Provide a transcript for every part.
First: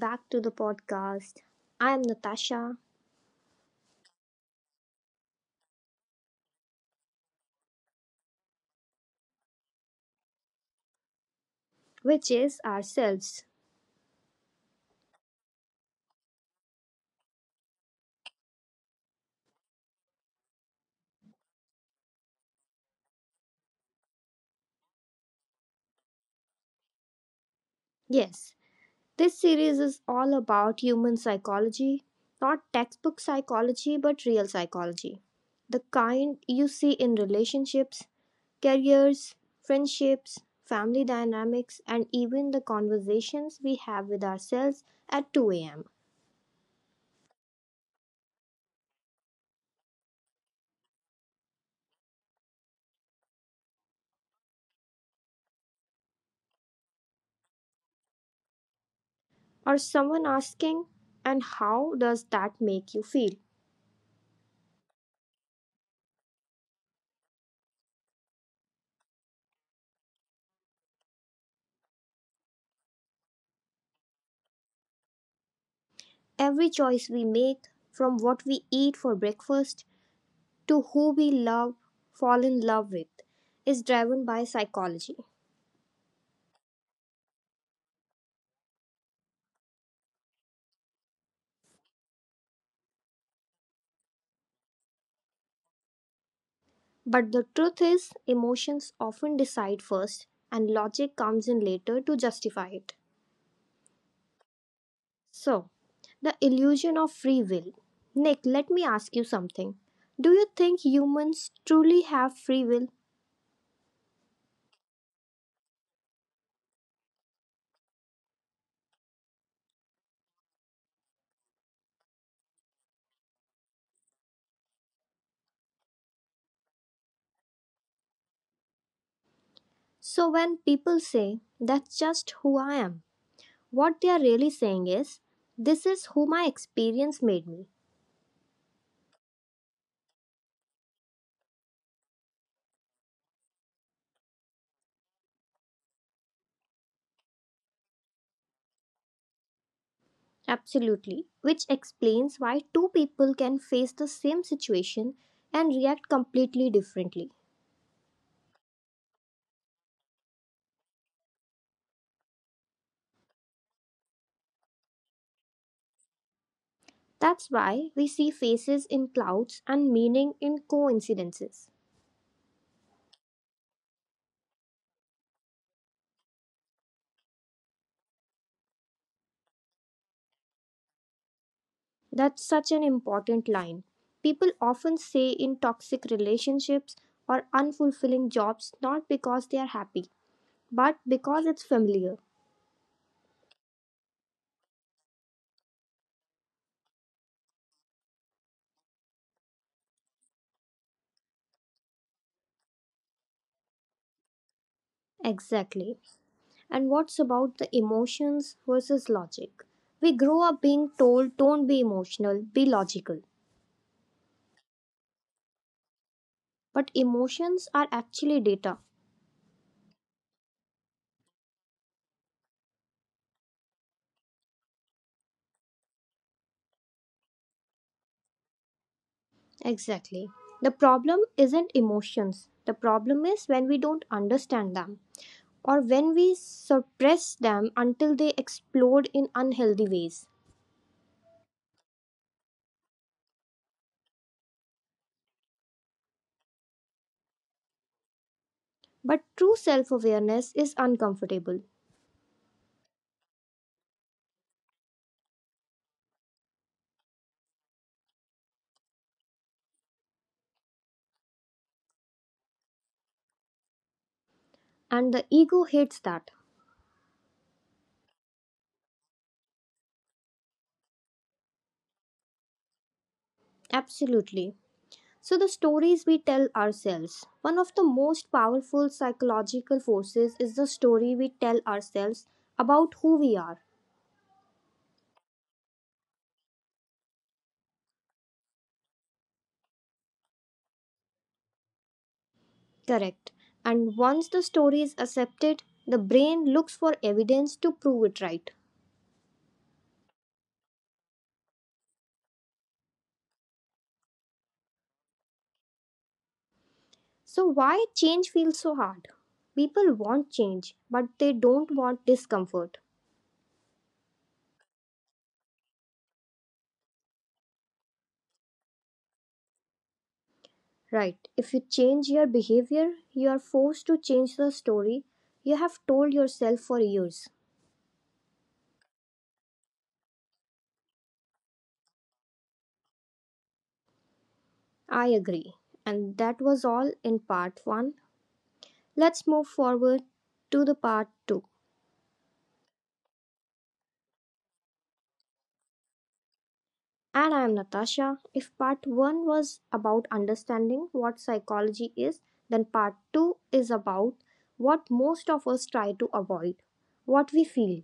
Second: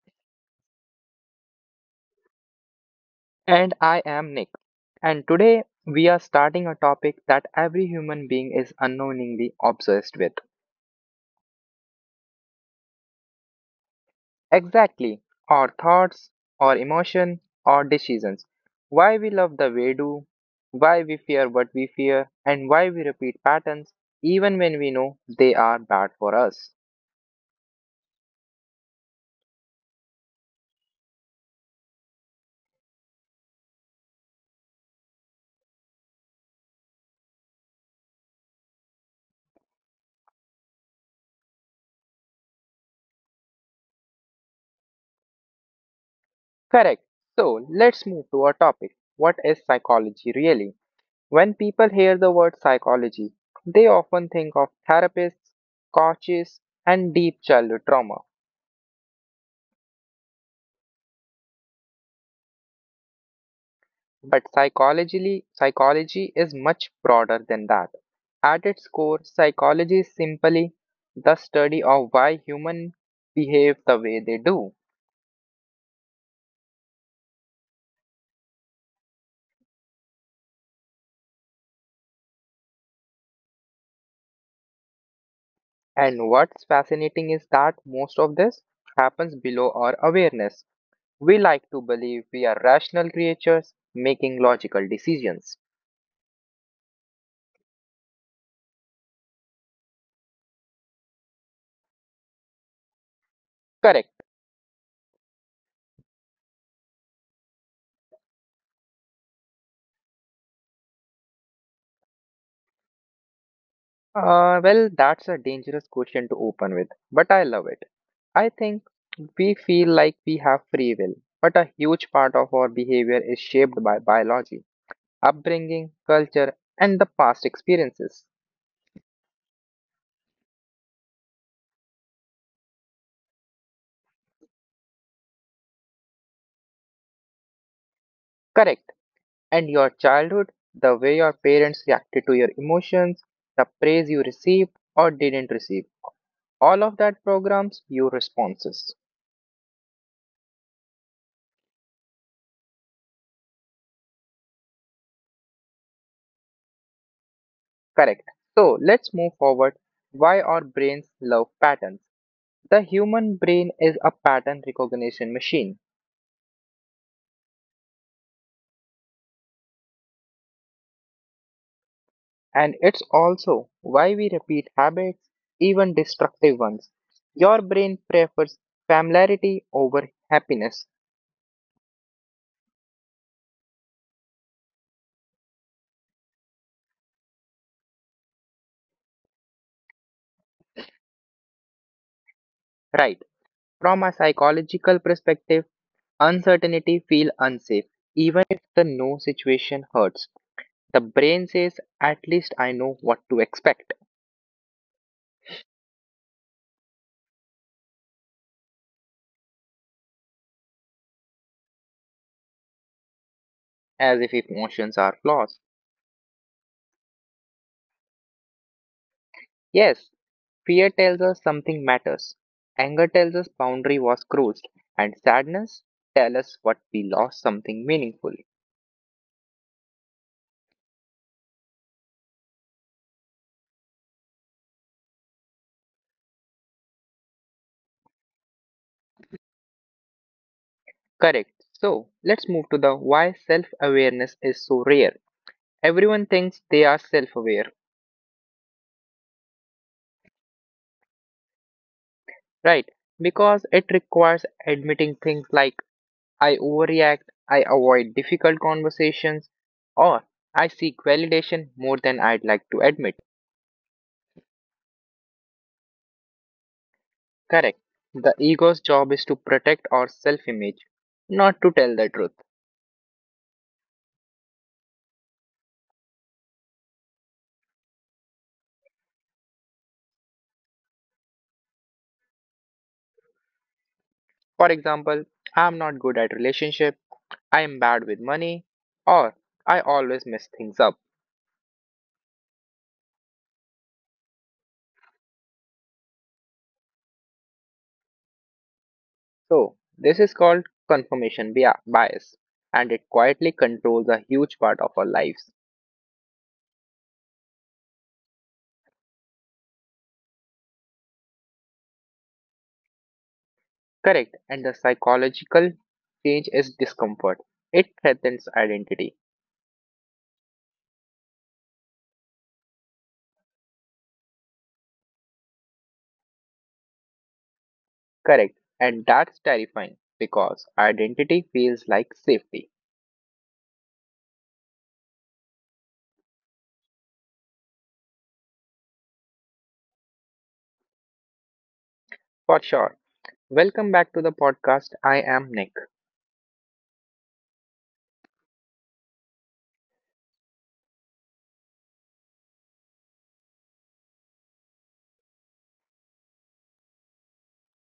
back to the podcast. I am Natasha, And I am Nick. And today we are starting a topic that every human being is unknowingly obsessed with. which is ourselves. Exactly. Our thoughts, our emotion, our decisions. Why we love the way do, why we fear what we fear, and why we repeat patterns even when we know they are bad for us. Yes, this series is all about human psychology, not textbook psychology, but real psychology. The kind you see in relationships, careers, friendships, family dynamics, and even the conversations we have with ourselves at 2 a.m. Correct. So let's move to our topic. What is psychology really? When people hear the word psychology, they often think of therapists, coaches, and deep childhood trauma. Or someone asking, and how does that make you feel? But psychology is much broader than that. At its core, psychology is simply the study of why humans behave the way they do. Every choice we make, from what we eat for breakfast to who we love, fall in love with, is driven by psychology. And what's fascinating is that most of this happens below our awareness. We like to believe we are rational creatures making logical decisions. But the truth is, emotions often decide first, and logic comes in later to justify it. Correct. So, the illusion of free will. Nick, let me ask you something. Do you think humans truly have free will? Well, that's a dangerous question to open with, but I love it. I think we feel like we have free will, but a huge part of our behavior is shaped by biology, upbringing, culture, and the past experiences. So, when people say, that's just who I am, what they are really saying is, this is who my experience made me. Correct. And your childhood, the way your parents reacted to your emotions, the praise you received or didn't receive, all of that programs your responses. Absolutely. Which explains why two people can face the same situation and react completely differently. Correct. So let's move forward. Why our brains love patterns? The human brain is a pattern recognition machine, That's why we see faces in clouds and meaning in coincidences. and it's also why we repeat habits, even destructive ones. Your brain prefers familiarity over happiness, That's such an important line. People often say in toxic relationships or unfulfilling jobs not because they are happy, but because it's familiar. right? From a psychological perspective, uncertainty feels unsafe. Even if the no situation hurts, the brain says, at least I know what to expect, Exactly. And what's about the emotions versus logic? We grow up being told don't be emotional, be logical. as if emotions are flaws. But emotions are actually data. Yes, fear tells us something matters, anger tells us boundary was crossed, and sadness tells us what we lost something meaningful. Exactly. The problem isn't emotions. The problem is when we don't understand them or when we suppress them until they explode in unhealthy ways. Correct. So let's move to the why self awareness is so rare. Everyone thinks they are self aware, But true self awareness is uncomfortable, right? Because it requires admitting things like I overreact, I avoid difficult conversations, or I seek validation more than I'd like to admit. and the ego hates that. Correct. The ego's job is to protect our self image, not to tell the truth. Absolutely. So, the stories we tell ourselves. One of the most powerful psychological forces is the story we tell ourselves about who we are. For example, I'm not good at relationship, I am bad with money, or I always mess things up. Correct. And once the story is accepted, the brain looks for evidence to prove it right. So, this is called bias, and it quietly controls a huge part of our lives. So, why change feels so hard? People want change, but they don't want discomfort. Correct, and the psychological change is discomfort. It threatens identity. Right. If you change your behavior, you are forced to change the story you have told yourself for years. Correct, and that's terrifying because identity feels like safety. I agree. And that was all in part 1. Let's move forward to the part 2. For sure. Welcome back to the podcast. I am Nick. And I am Natasha. If part 1 was about understanding what psychology is, then part 2 is about what most of us try to avoid, what we feel,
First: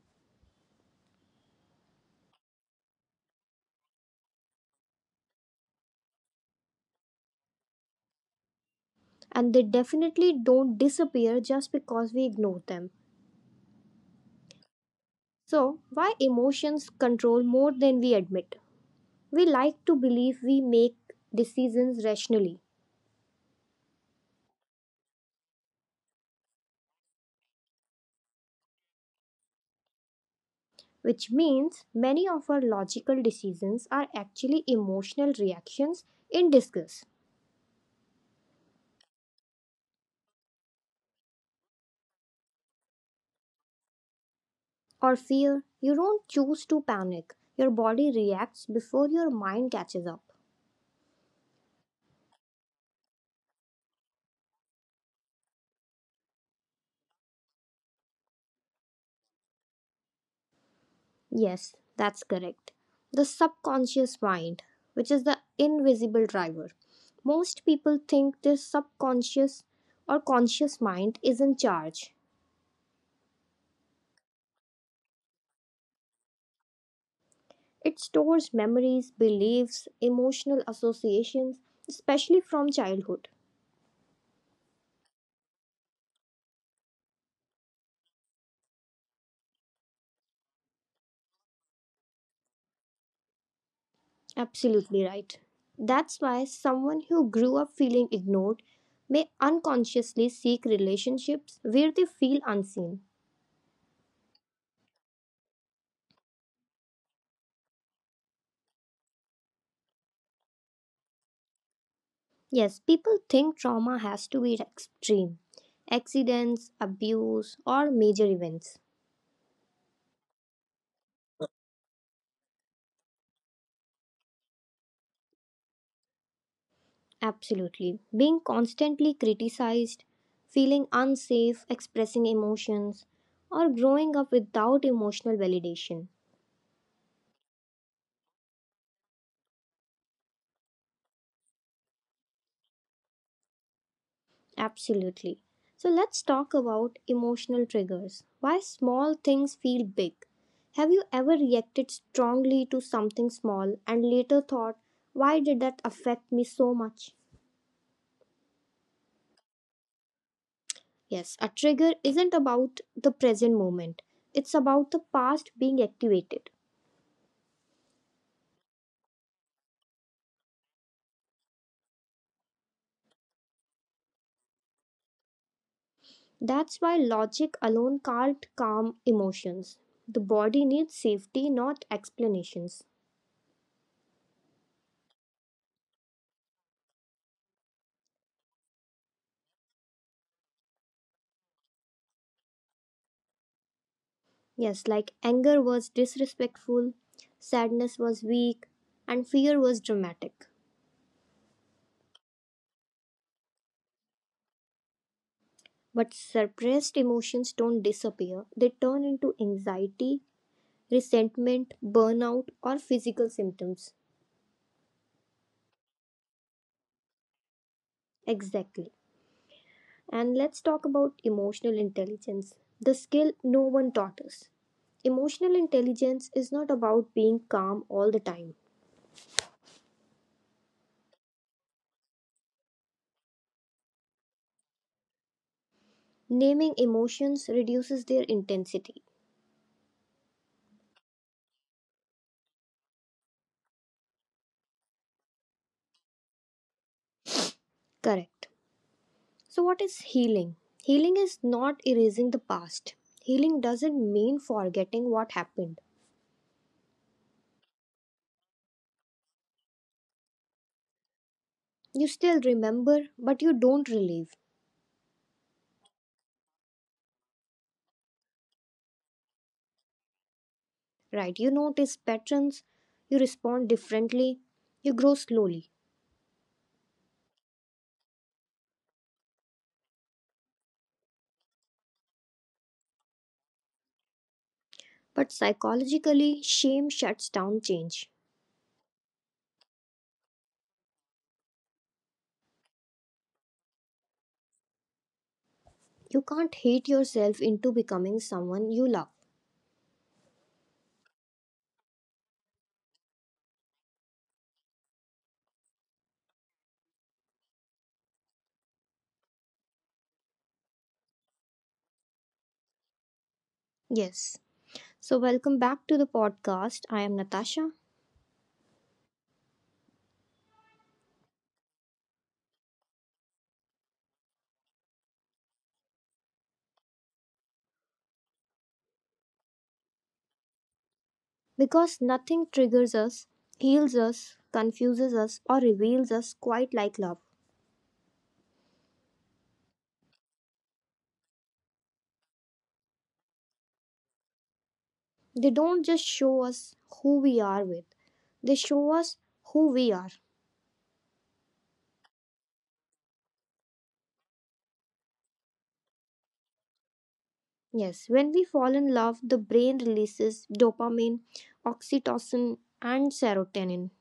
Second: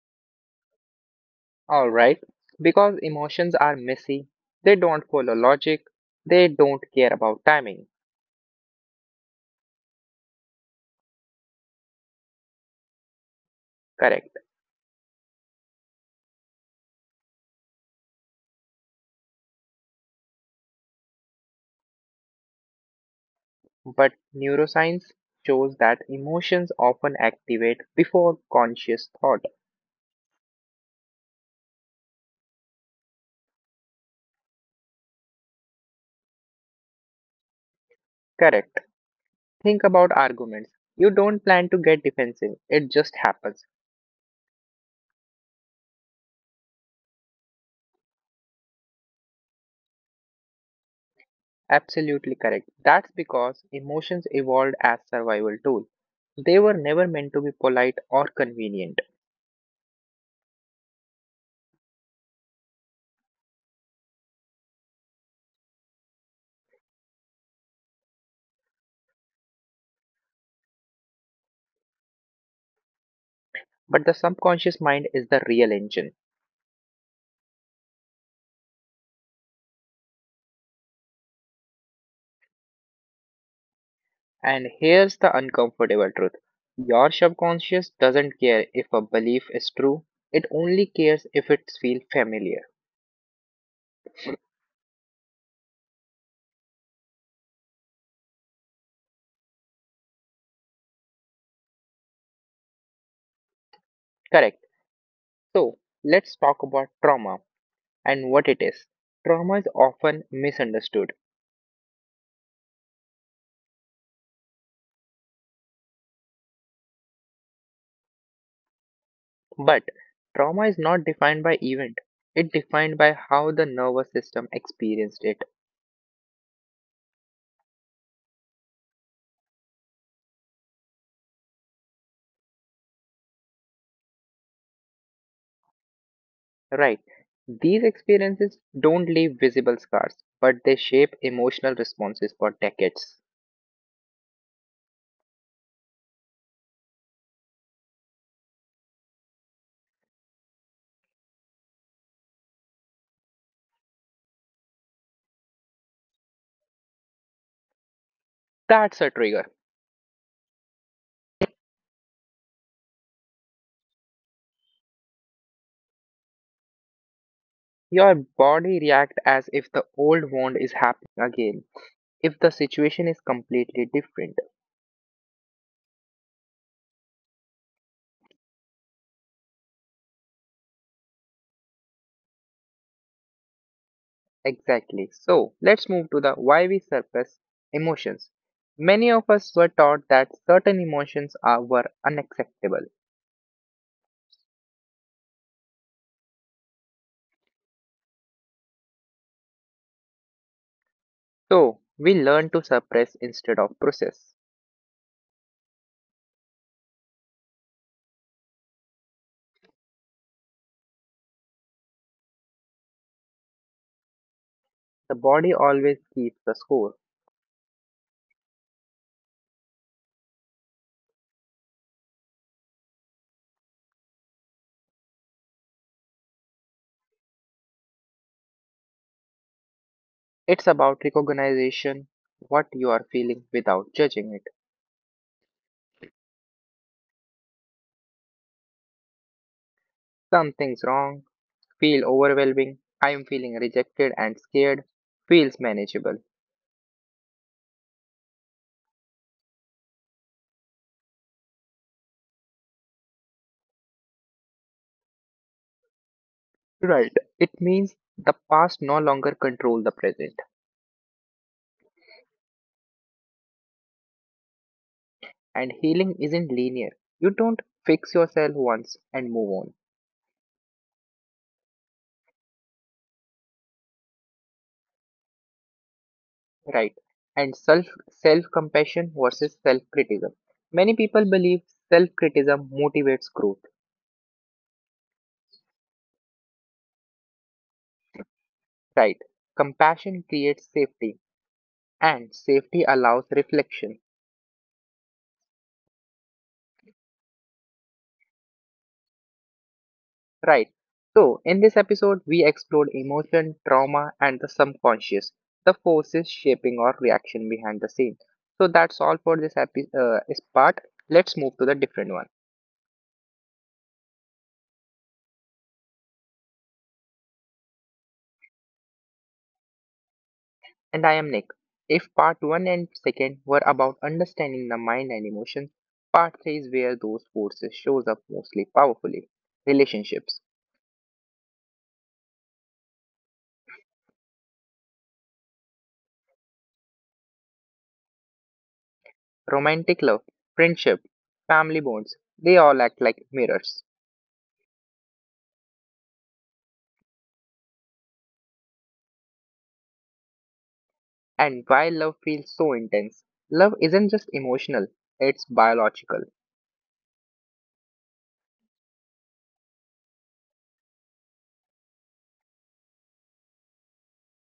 Alright, because emotions are messy, they don't follow logic, they don't care about timing, and they definitely don't disappear just because we ignore them. correct. So, why emotions control more than we admit? We like to believe we make decisions rationally, But neuroscience shows that emotions often activate before conscious thought, which means many of our logical decisions are actually emotional reactions in disgust correct. Think about arguments. You don't plan to get defensive, it just happens. or fear. You don't choose to panic, your body reacts before your mind catches up. Absolutely correct. That's because emotions evolved as survival tool. They were never meant to be polite or convenient, Yes, that's correct. The subconscious mind, which is the invisible driver. Most people think this subconscious or conscious mind is in charge. but the subconscious mind is the real engine. It stores memories, beliefs, emotional associations, especially from childhood. And here's the uncomfortable truth, your subconscious doesn't care if a belief is true, it only cares if it feels familiar. Absolutely right. That's why someone who grew up feeling ignored may unconsciously seek relationships where they feel unseen. Correct. So, let's talk about trauma and what it is. Trauma is often misunderstood, Yes, people think trauma has to be extreme accidents, abuse, or major events. but trauma is not defined by event, it's defined by how the nervous system experienced it. Absolutely. Being constantly criticized, feeling unsafe, expressing emotions, or growing up without emotional validation. Right. These experiences don't leave visible scars, but they shape emotional responses for decades. Absolutely. So let's talk about emotional triggers. Why small things feel big. Have you ever reacted strongly to something small and later thought, why did that affect me so much? That's a trigger. Yes, a trigger isn't about the present moment, it's about the past being activated. Your body reacts as if the old wound is happening again, if the situation is completely different. That's why logic alone can't calm emotions. The body needs safety, not explanations. Exactly. So let's move to the why we suppress emotions. Many of us were taught that certain emotions are were unacceptable. Yes, like anger was disrespectful, sadness was weak, and fear was dramatic. So we learn to suppress instead of process. But suppressed emotions don't disappear, they turn into anxiety, resentment, burnout, or physical symptoms. The body always keeps the score. Exactly. And let's talk about emotional intelligence, the skill no one taught us. Emotional intelligence is not about being calm all the time. It's about recognition, what you are feeling without judging it. Naming emotions reduces their intensity. Something's wrong, feel overwhelming, I'm feeling rejected and scared, feels manageable. Correct. So, what is healing? Healing is not erasing the past. Healing doesn't mean forgetting what happened. Right. It means the past no longer control the present, You still remember, but you don't relieve, and healing isn't linear. You don't fix yourself once and move on, right? You notice patterns, you respond differently, you grow slowly. right? And self compassion versus self criticism. Many people believe self criticism motivates growth, But psychologically, shame shuts down change. right? Compassion creates safety and safety allows reflection. You can't hate yourself into becoming someone you love. Right. So, in this episode, we explored emotion, trauma, and the subconscious, the forces shaping our reaction behind the scene. So, that's all for this is part. Let's move to the different one. Yes. So, welcome back to the podcast. I am Natasha. And I am Nick. If part 1 and second were about understanding the mind and emotions, part 3 is where those forces shows up mostly powerfully. Relationships, Because nothing triggers us, heals us, confuses us, or reveals us quite like love. romantic love, friendship, family bonds, they all act like mirrors. They don't just show us who we are with, they show us who we are. And why love feels so intense? Love isn't just emotional, it's biological, Yes, when we fall in love, the brain releases dopamine, oxytocin, and serotonin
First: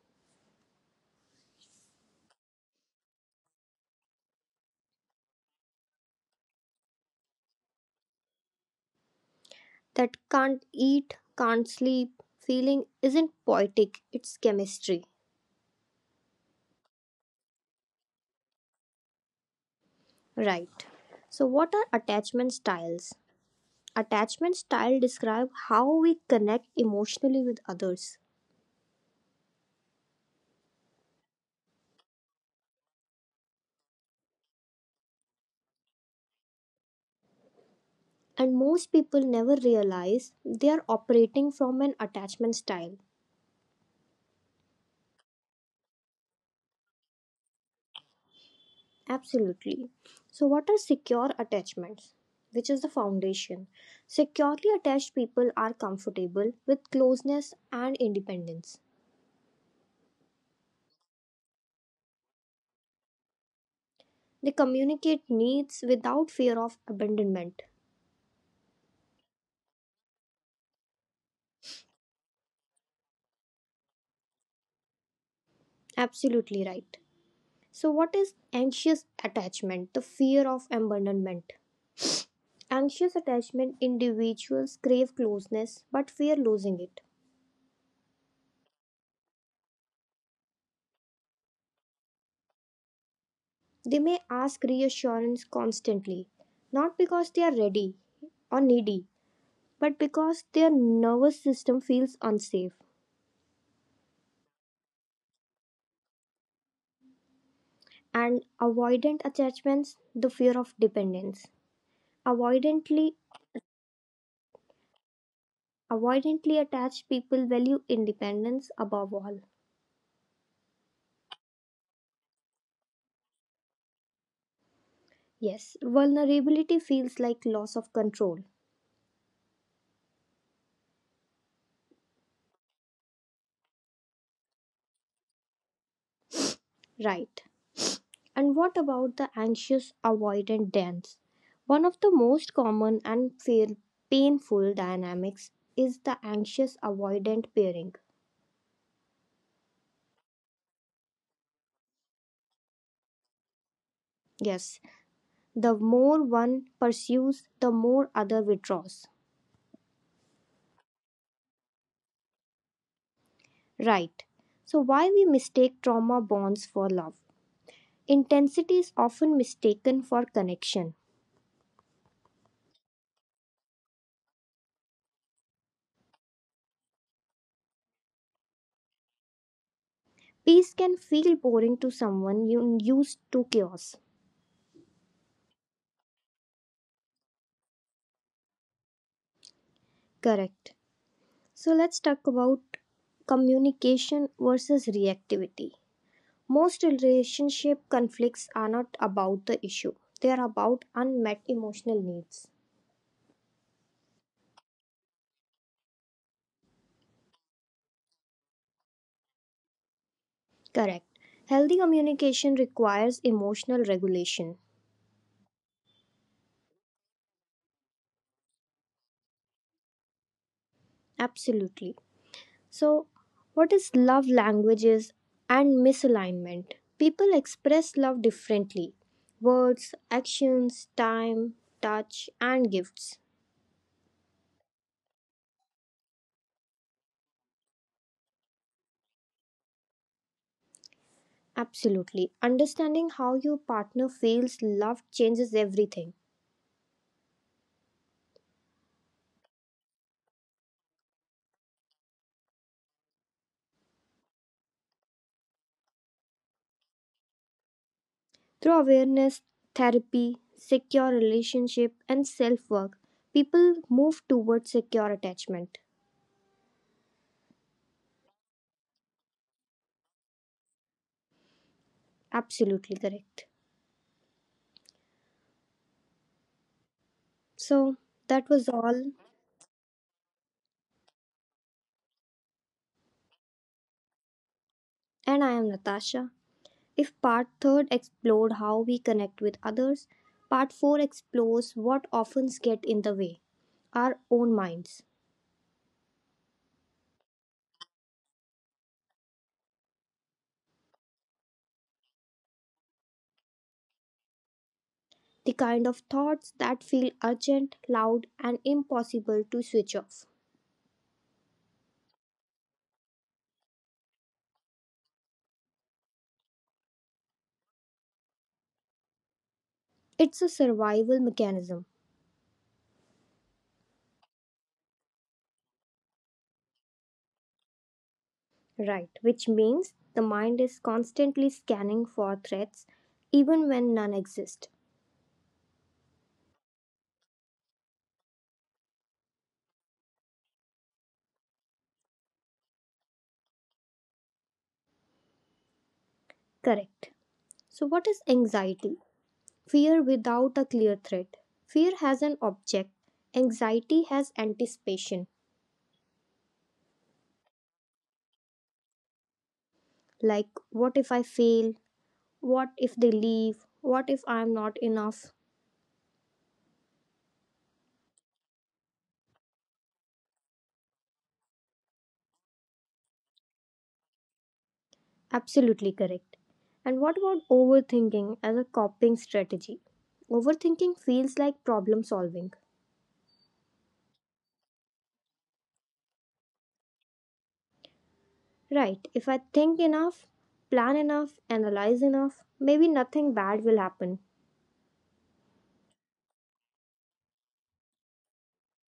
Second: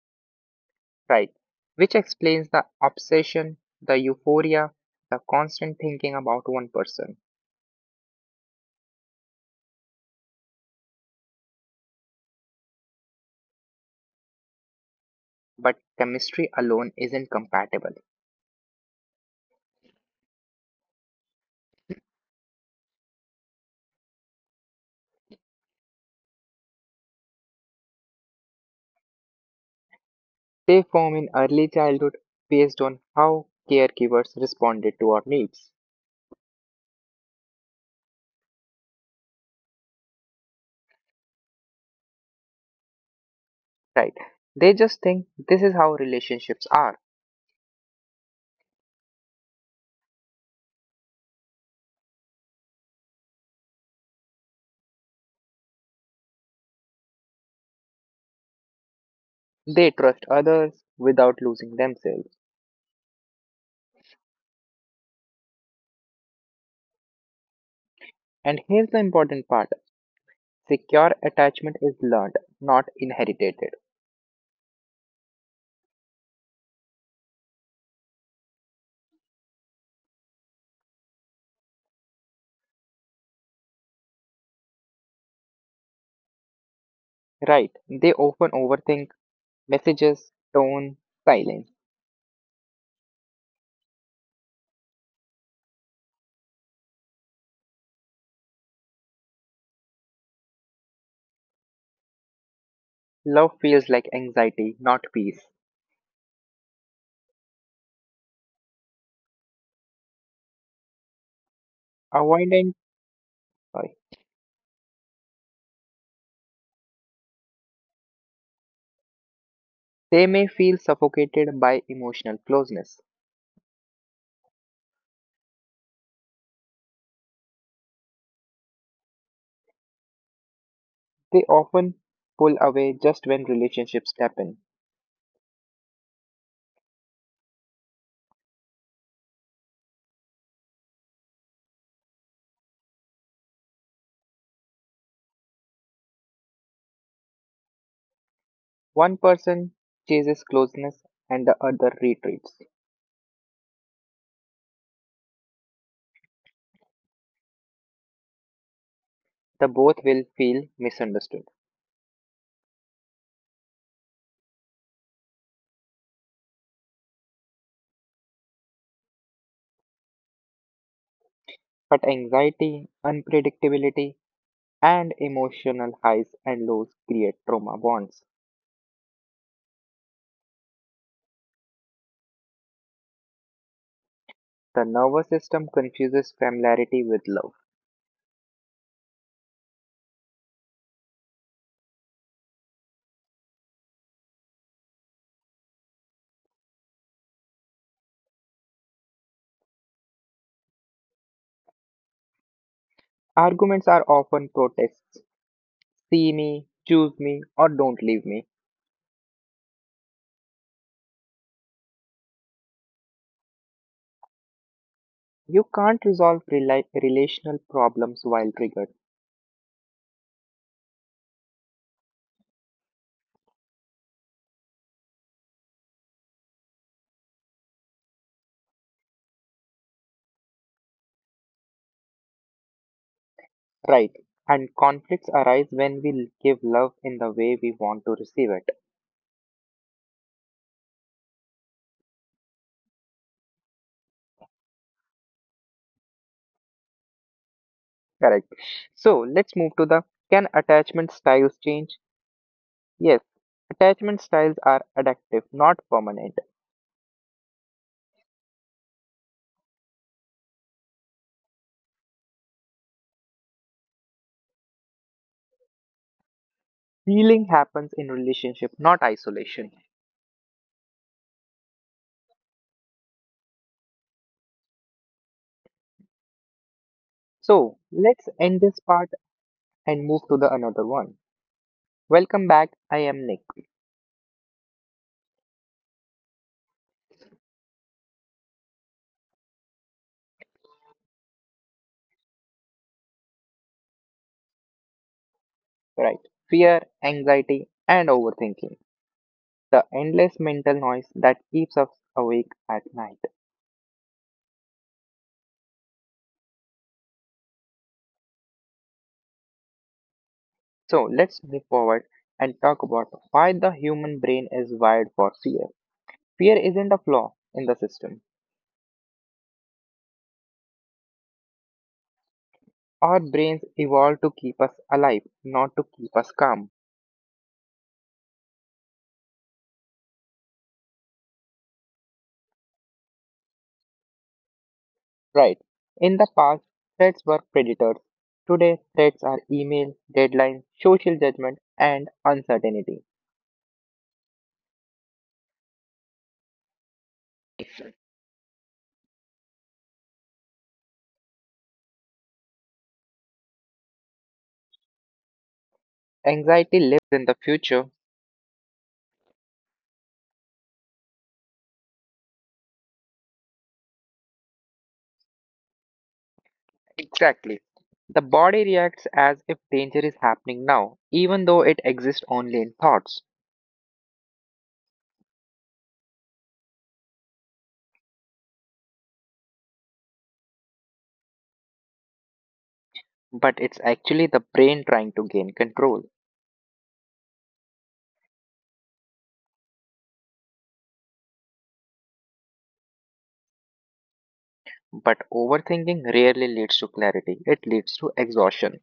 right? Which explains the obsession, the euphoria, the constant thinking about one person. that can't eat, can't sleep. Feeling isn't poetic, it's chemistry. But chemistry alone isn't compatible. Right. So, what are attachment styles? Attachment style describe how we connect emotionally with others. They form in early childhood based on how caregivers responded to our needs, And most people never realize they are operating from an attachment style. right? They just think this is how relationships are. Absolutely. So, what are secure attachments? Which is the foundation. Securely attached people are comfortable with closeness and independence. They trust others without losing themselves. They communicate needs without fear of abandonment. And here's the important part, secure attachment is learned, not inherited. Absolutely right. So, what is anxious attachment? The fear of abandonment. Anxious attachment individuals crave closeness but fear losing it. Right. They often overthink messages, tone, silence. They may ask reassurance constantly, not because they are ready or needy, but because their nervous system feels unsafe. Love feels like anxiety, not peace. And avoidant attachments, the fear of dependence. Avoidant, Avoidantly, sorry. avoidantly attached people value independence above all. They may feel suffocated by emotional closeness. Yes, vulnerability feels like loss of control. They often pull away just when relationships happen. Right. And what about the anxious avoidant dance? One of the most common and painful dynamics is the anxious avoidant pairing. One person chases closeness and the other retreats. Yes, the more one pursues, the more other withdraws. The both will feel misunderstood. Right. So why we mistake trauma bonds for love? Intensity is often mistaken for connection. But anxiety, unpredictability, and emotional highs and lows create trauma bonds. Peace can feel boring to someone you used to chaos. The nervous system confuses familiarity with love. Correct. So let's talk about communication versus reactivity. Most relationship conflicts are not about the issue, they are about unmet emotional needs. Arguments are often protests, see me, choose me, or don't leave me. Correct. Healthy communication requires emotional regulation. You can't resolve relational problems while triggered, Absolutely. So, what is love languages and misalignment? People express love differently words, actions, time, touch, and gifts. right? And conflicts arise when we give love in the way we want to receive it. Absolutely. Understanding how your partner feels loved changes everything. Correct. So let's move to the can attachment styles change? Yes, attachment styles are adaptive, not permanent. Through awareness, therapy, secure relationship, and self work, people move towards secure attachment. Healing happens in relationship, not isolation. Absolutely correct. So So, let's that was end this all. part and move to the another one. Welcome back. I am Nick. And I am Natasha. If part 3 explored how we connect with others, part 4 explores what often get in the way our own minds. Right. Fear, anxiety, and overthinking. The endless mental noise that keeps us awake at night. The kind of thoughts that feel urgent, loud, and impossible to switch off. So let's move forward and talk about why the human brain is wired for fear. Fear isn't a flaw in the system. It's a survival mechanism, Our brains evolved to keep us alive, not to keep us calm. right? Which means the mind is constantly scanning for threats even when none exist. Right. In the past, threats were predators. Today, threats are email, deadlines, social judgment, and uncertainty. Correct. So, what is anxiety? Fear without a clear threat. Fear has an object, anxiety has anticipation. Anxiety lives in the future. Like, what if I fail? What if they leave? What if I am not enough? Exactly. The body reacts as if danger is happening now, even though it exists only in thoughts. Absolutely correct. And what about overthinking as a coping strategy? Overthinking feels like problem solving. But it's actually the brain trying to gain control. Right, if I think enough, plan enough, analyze enough, maybe nothing bad will happen. But overthinking rarely leads to clarity. It leads to exhaustion,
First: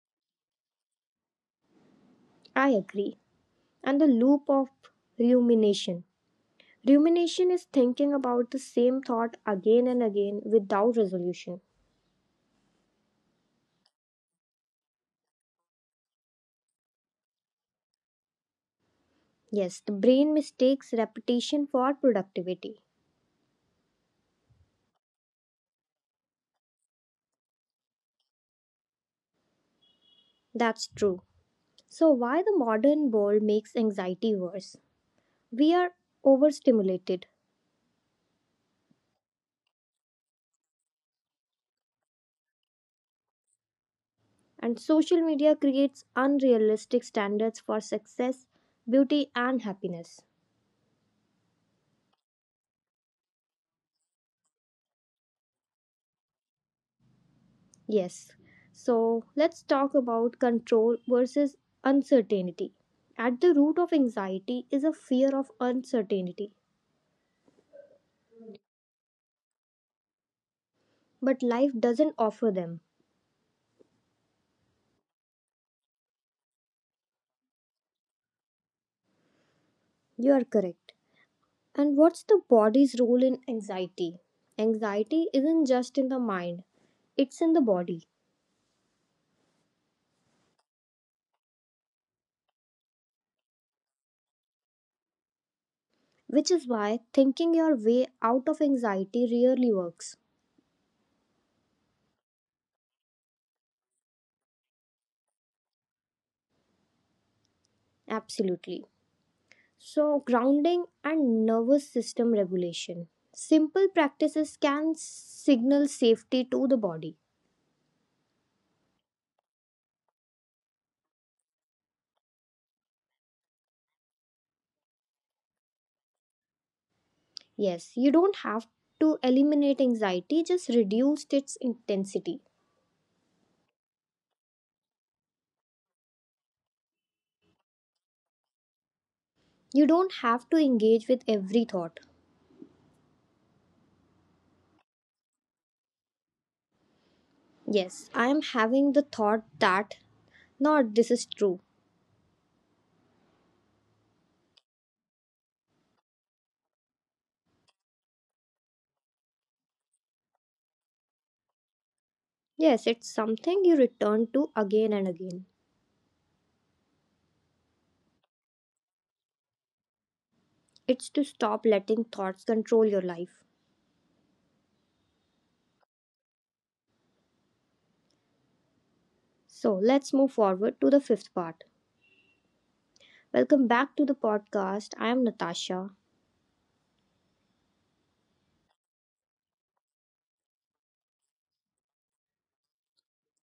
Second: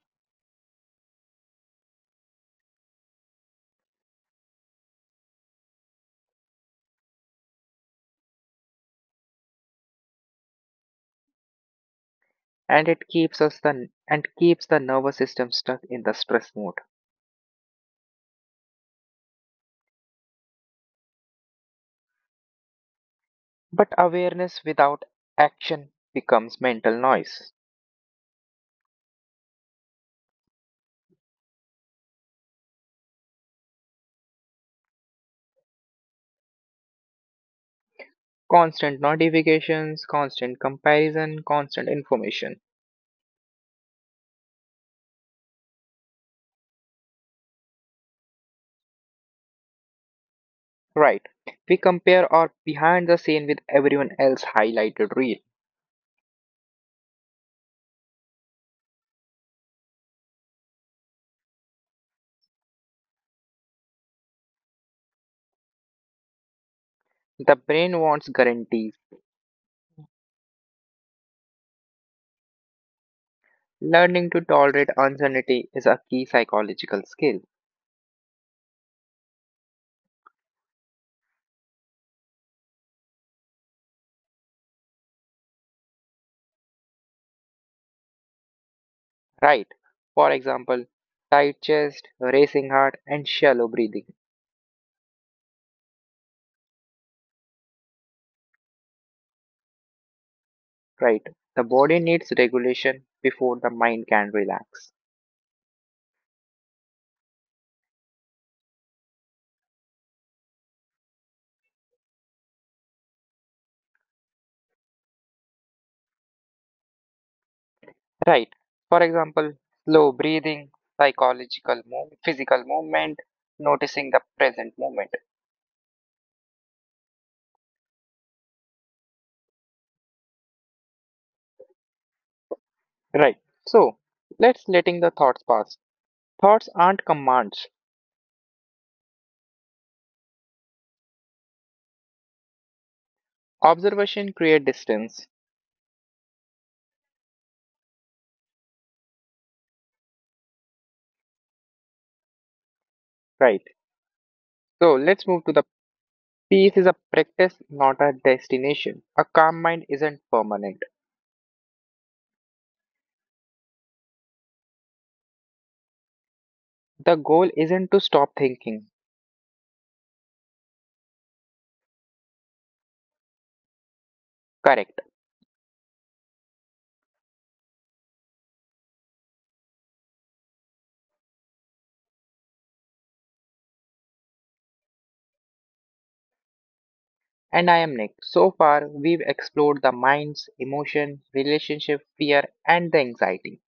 I agree. And the loop of rumination. Rumination is thinking about the same thought again and again without resolution. and it keeps us the and keeps the nervous system stuck in the stress mode. Yes, the brain mistakes repetition for productivity. But awareness without action becomes mental noise. That's true. So, why the modern world makes anxiety worse? We are overstimulated, Constant notifications, constant comparison, constant information. and social media creates unrealistic standards for success, beauty, and happiness. Right. We compare our behind the scene with everyone else highlighted reel. Yes. So let's talk about control versus uncertainty. At the root of anxiety is a fear of uncertainty, The brain wants guarantees. but life doesn't offer them. Learning to tolerate uncertainty is a key psychological skill. You are correct. And what's the body's role in anxiety? Anxiety isn't just in the mind, it's in the body, Right. For example, tight chest, racing heart, and shallow breathing. which is why thinking your way out of anxiety rarely works. Right. The body needs regulation before the mind can relax. Absolutely. So, grounding and nervous system regulation. Simple practices can signal safety to the body. Right. For example, slow breathing, psychological move, physical movement, noticing the present moment. Yes, you don't have to eliminate anxiety, just reduce its intensity. Right. So let's letting the thoughts pass. Thoughts aren't commands. You don't have to engage with every thought. Observation create distance. Yes, I am having the thought that, not this is true. Right. So let's move to the peace is a practice, not a destination. A calm mind isn't permanent. Yes, it's something you return to again and again. The goal isn't to stop thinking. It's to stop letting thoughts control your life. Correct. So, let's move forward to the fifth part. Welcome back to the podcast. I am Natasha. And I am Nick. So far, we've explored the minds, emotion, relationship, fear, and the anxiety.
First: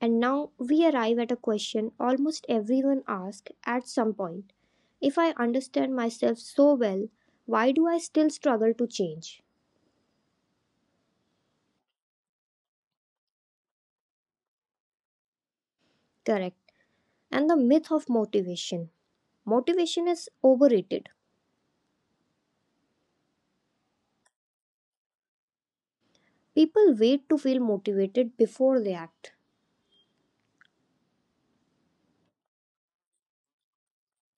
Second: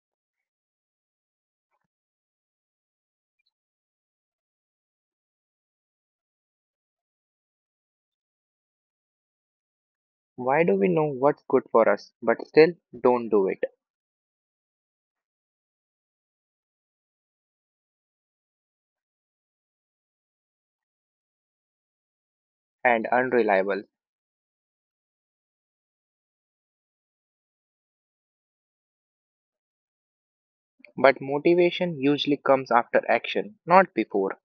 And now we arrive at a question almost everyone asks at some point. If I understand myself so well, why do I still struggle to change? Why do we know what's good for us but still don't do it? Correct. And the myth of motivation. Motivation is overrated. And unreliable. People wait to feel motivated before they act. But motivation usually comes after action, not before.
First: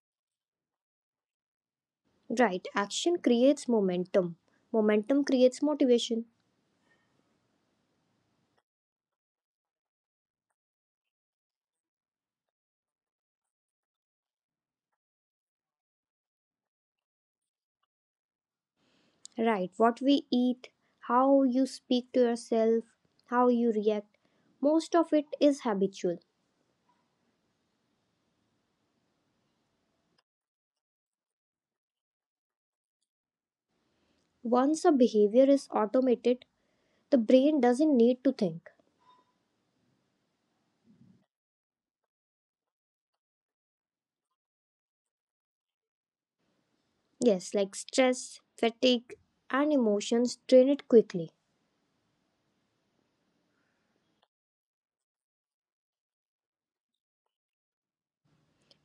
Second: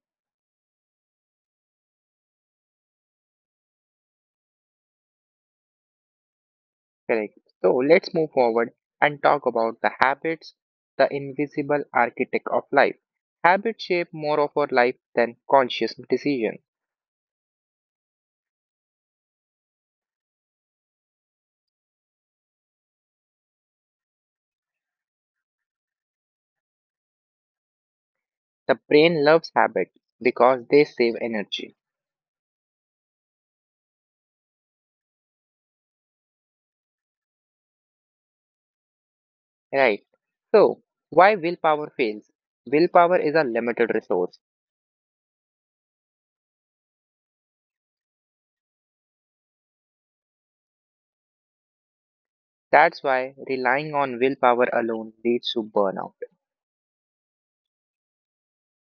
Right, action creates momentum. Momentum creates motivation. Correct. So let's move forward and talk about the habits, the invisible architect of life. Habits shape more of our life than conscious decision. Right, what we eat, how you speak to yourself, how you react, most of it is habitual. The brain loves habits because they save energy. Once a behavior is automated, the brain doesn't need to think. Right. So, why willpower fails? Willpower is a limited resource. Yes, like stress, fatigue, and emotions drain it quickly. That's why relying on willpower alone leads to burnout.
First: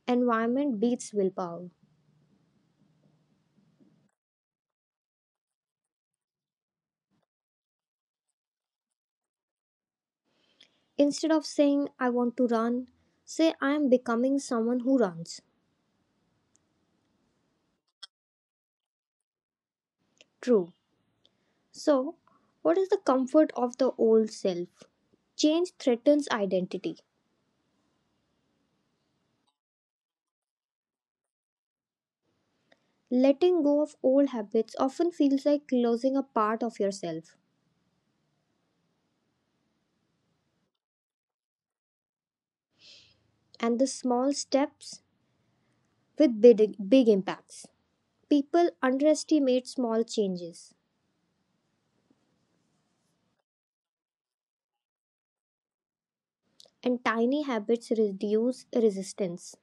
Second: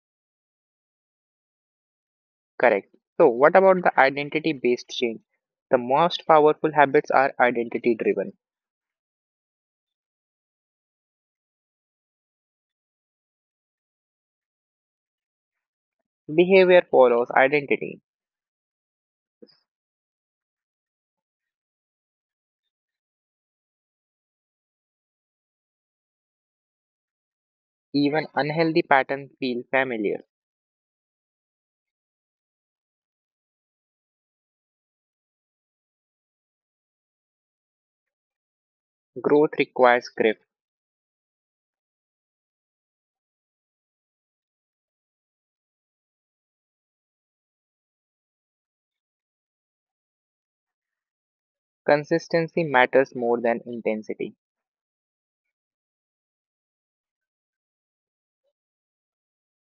Environment beats willpower. Correct. So, what about the identity based change? The most powerful habits are identity driven. Instead of saying, I want to run, say, I am becoming someone who runs. Behavior follows identity. True. So, what is the comfort of the old self? Change threatens identity. Even unhealthy patterns feel familiar. Letting go of old habits often feels like losing a part of yourself, Growth requires grip. and the small steps with big, big impacts. People underestimate small changes, Consistency matters more than intensity. and tiny habits reduce resistance.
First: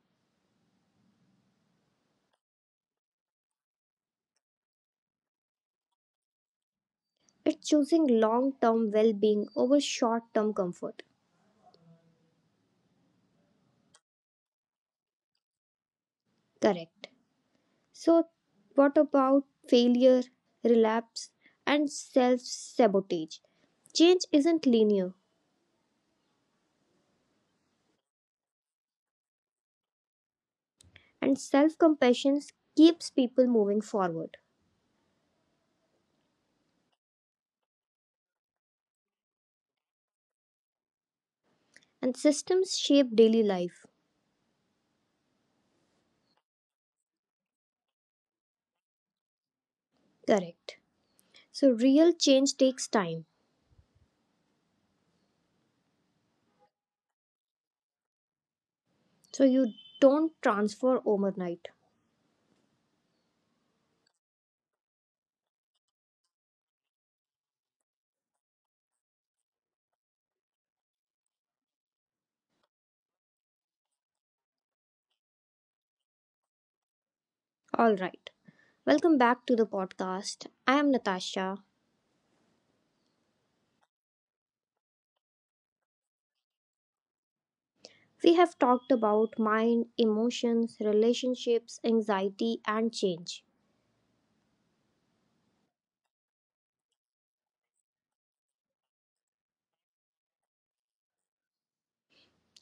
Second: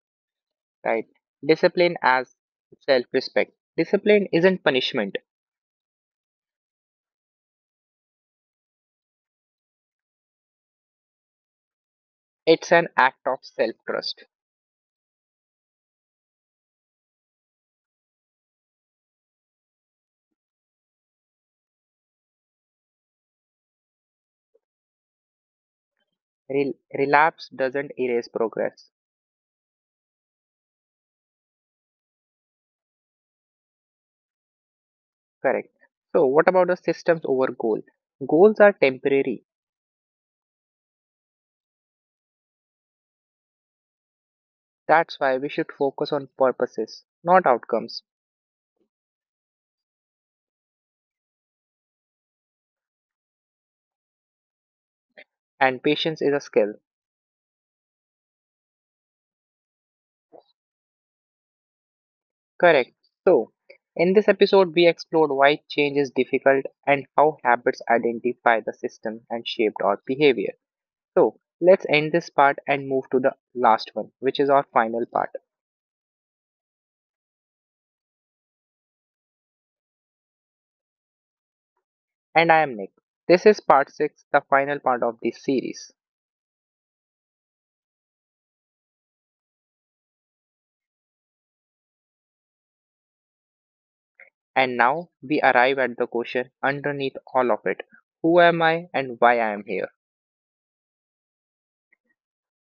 Right? Discipline as self respect. Discipline isn't punishment, It's choosing long term well being over short term comfort. it's an act of self trust. Correct. So, what about failure, relapse, and self sabotage? Change isn't linear, Relapse doesn't erase progress. and self compassion keeps people moving forward. Correct. So, what about the systems over goal? Goals are temporary. And systems shape daily life. That's why we should focus on purposes, not outcomes. Correct. So, real change takes time. And patience is a skill. So, you don't transfer overnight. Correct. So, in this episode, we explored why change is difficult and how habits identify the system and shaped our behavior. So, let's end this part and move to the last one, which is our final part. All right. Welcome back to the podcast. I am Natasha. And I am Nick. This is part 6, the final part of this series. We have talked about mind, emotions, relationships, anxiety, and change. And now we arrive at the question underneath all of it, who am I and why I am here?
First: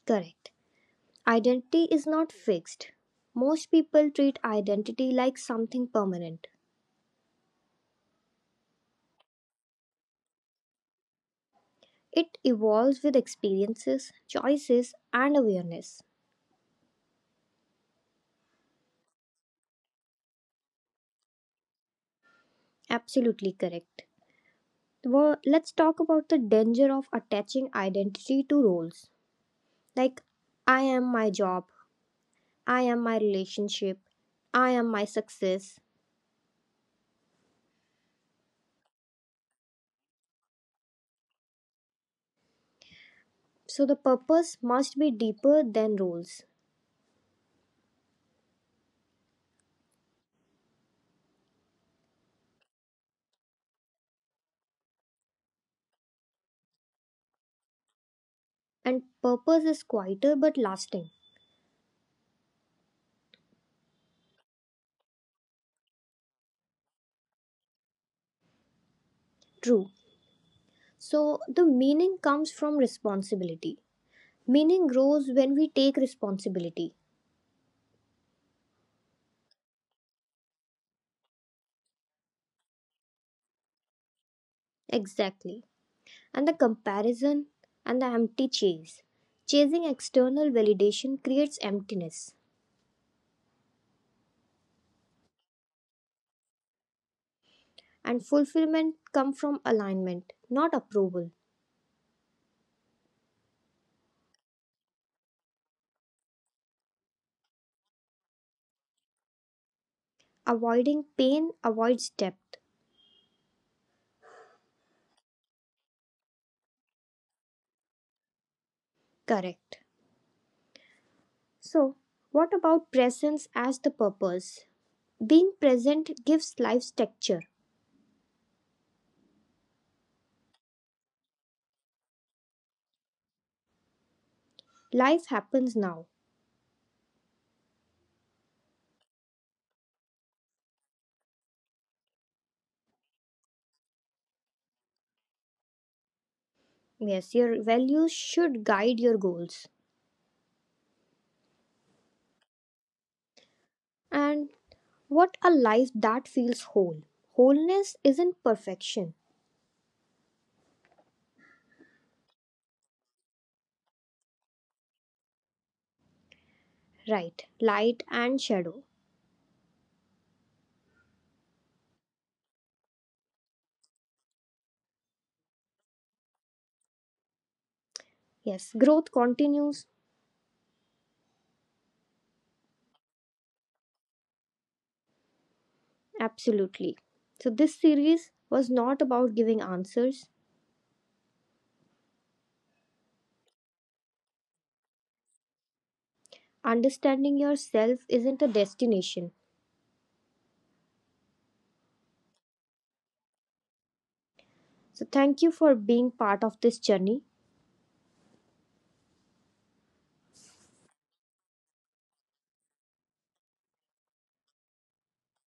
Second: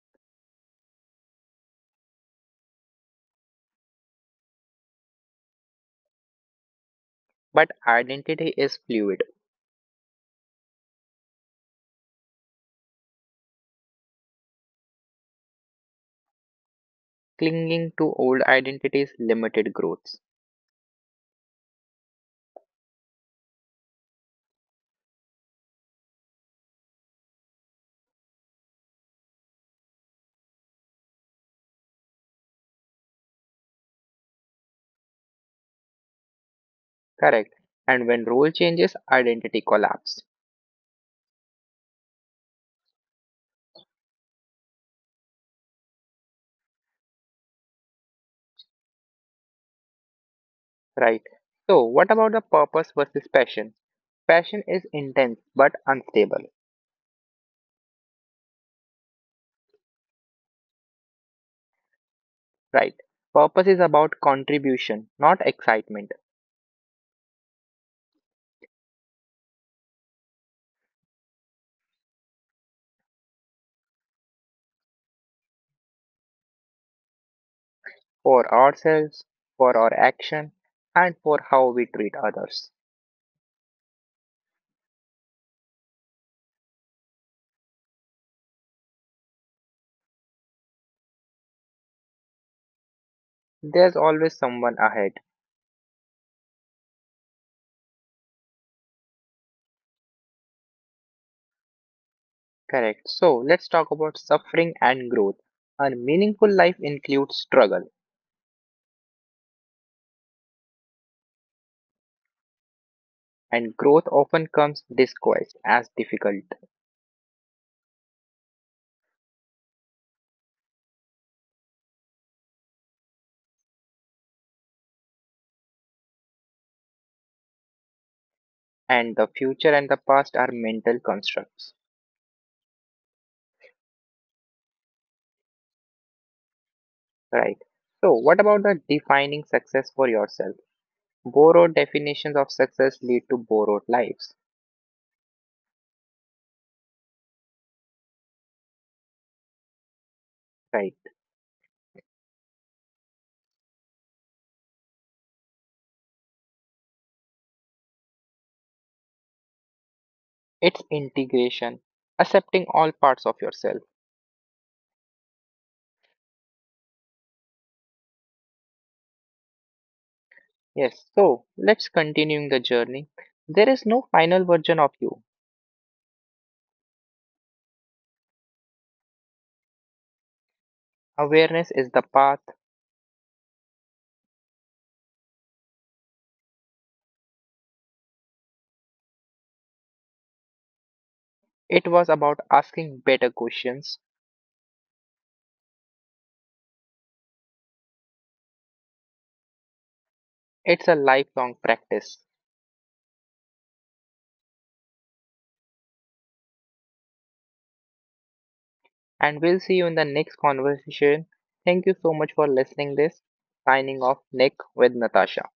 Correct. Identity is not fixed. Most people treat identity like something permanent. But identity is fluid. It evolves with experiences, choices, and awareness. Clinging to old identities limited growths. Absolutely correct. Well, let's talk about the danger of attaching identity to roles. Like, I am my job, I am my relationship, I am my success. Correct. And when role changes, identity collapse. So, the purpose must be deeper than roles. Right. So, what about the purpose versus passion? Passion is intense but unstable, And purpose is quieter but lasting. right? Purpose is about contribution, not excitement, True. So, the meaning comes from responsibility. Meaning grows when we take responsibility. for ourselves, for our action, and for how we treat others. Exactly. And the comparison and the empty chase. Chasing external validation creates emptiness. There's always someone ahead, And fulfillment comes from alignment, not approval. correct. So let's talk about suffering and growth. A meaningful life includes struggle, Avoiding pain avoids depth. and growth often comes disguised as difficult, Correct. So, what about presence as the purpose? Being present gives life's texture. and the future and the past are mental constructs. Life happens now. Right. So, what about the defining success for yourself? Borrowed definitions of success lead to borrowed lives. Yes, your values should guide your goals. Right. And what a life that feels whole. Wholeness isn't perfection, It's integration, accepting all parts of yourself. right? Light and shadow. Yes. So, let's continuing the journey. There is no final version of you. Yes, growth continues. Awareness is the path. Absolutely. So, this series was not about giving answers, It was about asking better questions. understanding yourself isn't a destination. It's a lifelong practice. So, thank you for being part of this journey. And we'll see you in the next conversation. Thank you so much for listening this. Signing off Nick with Natasha.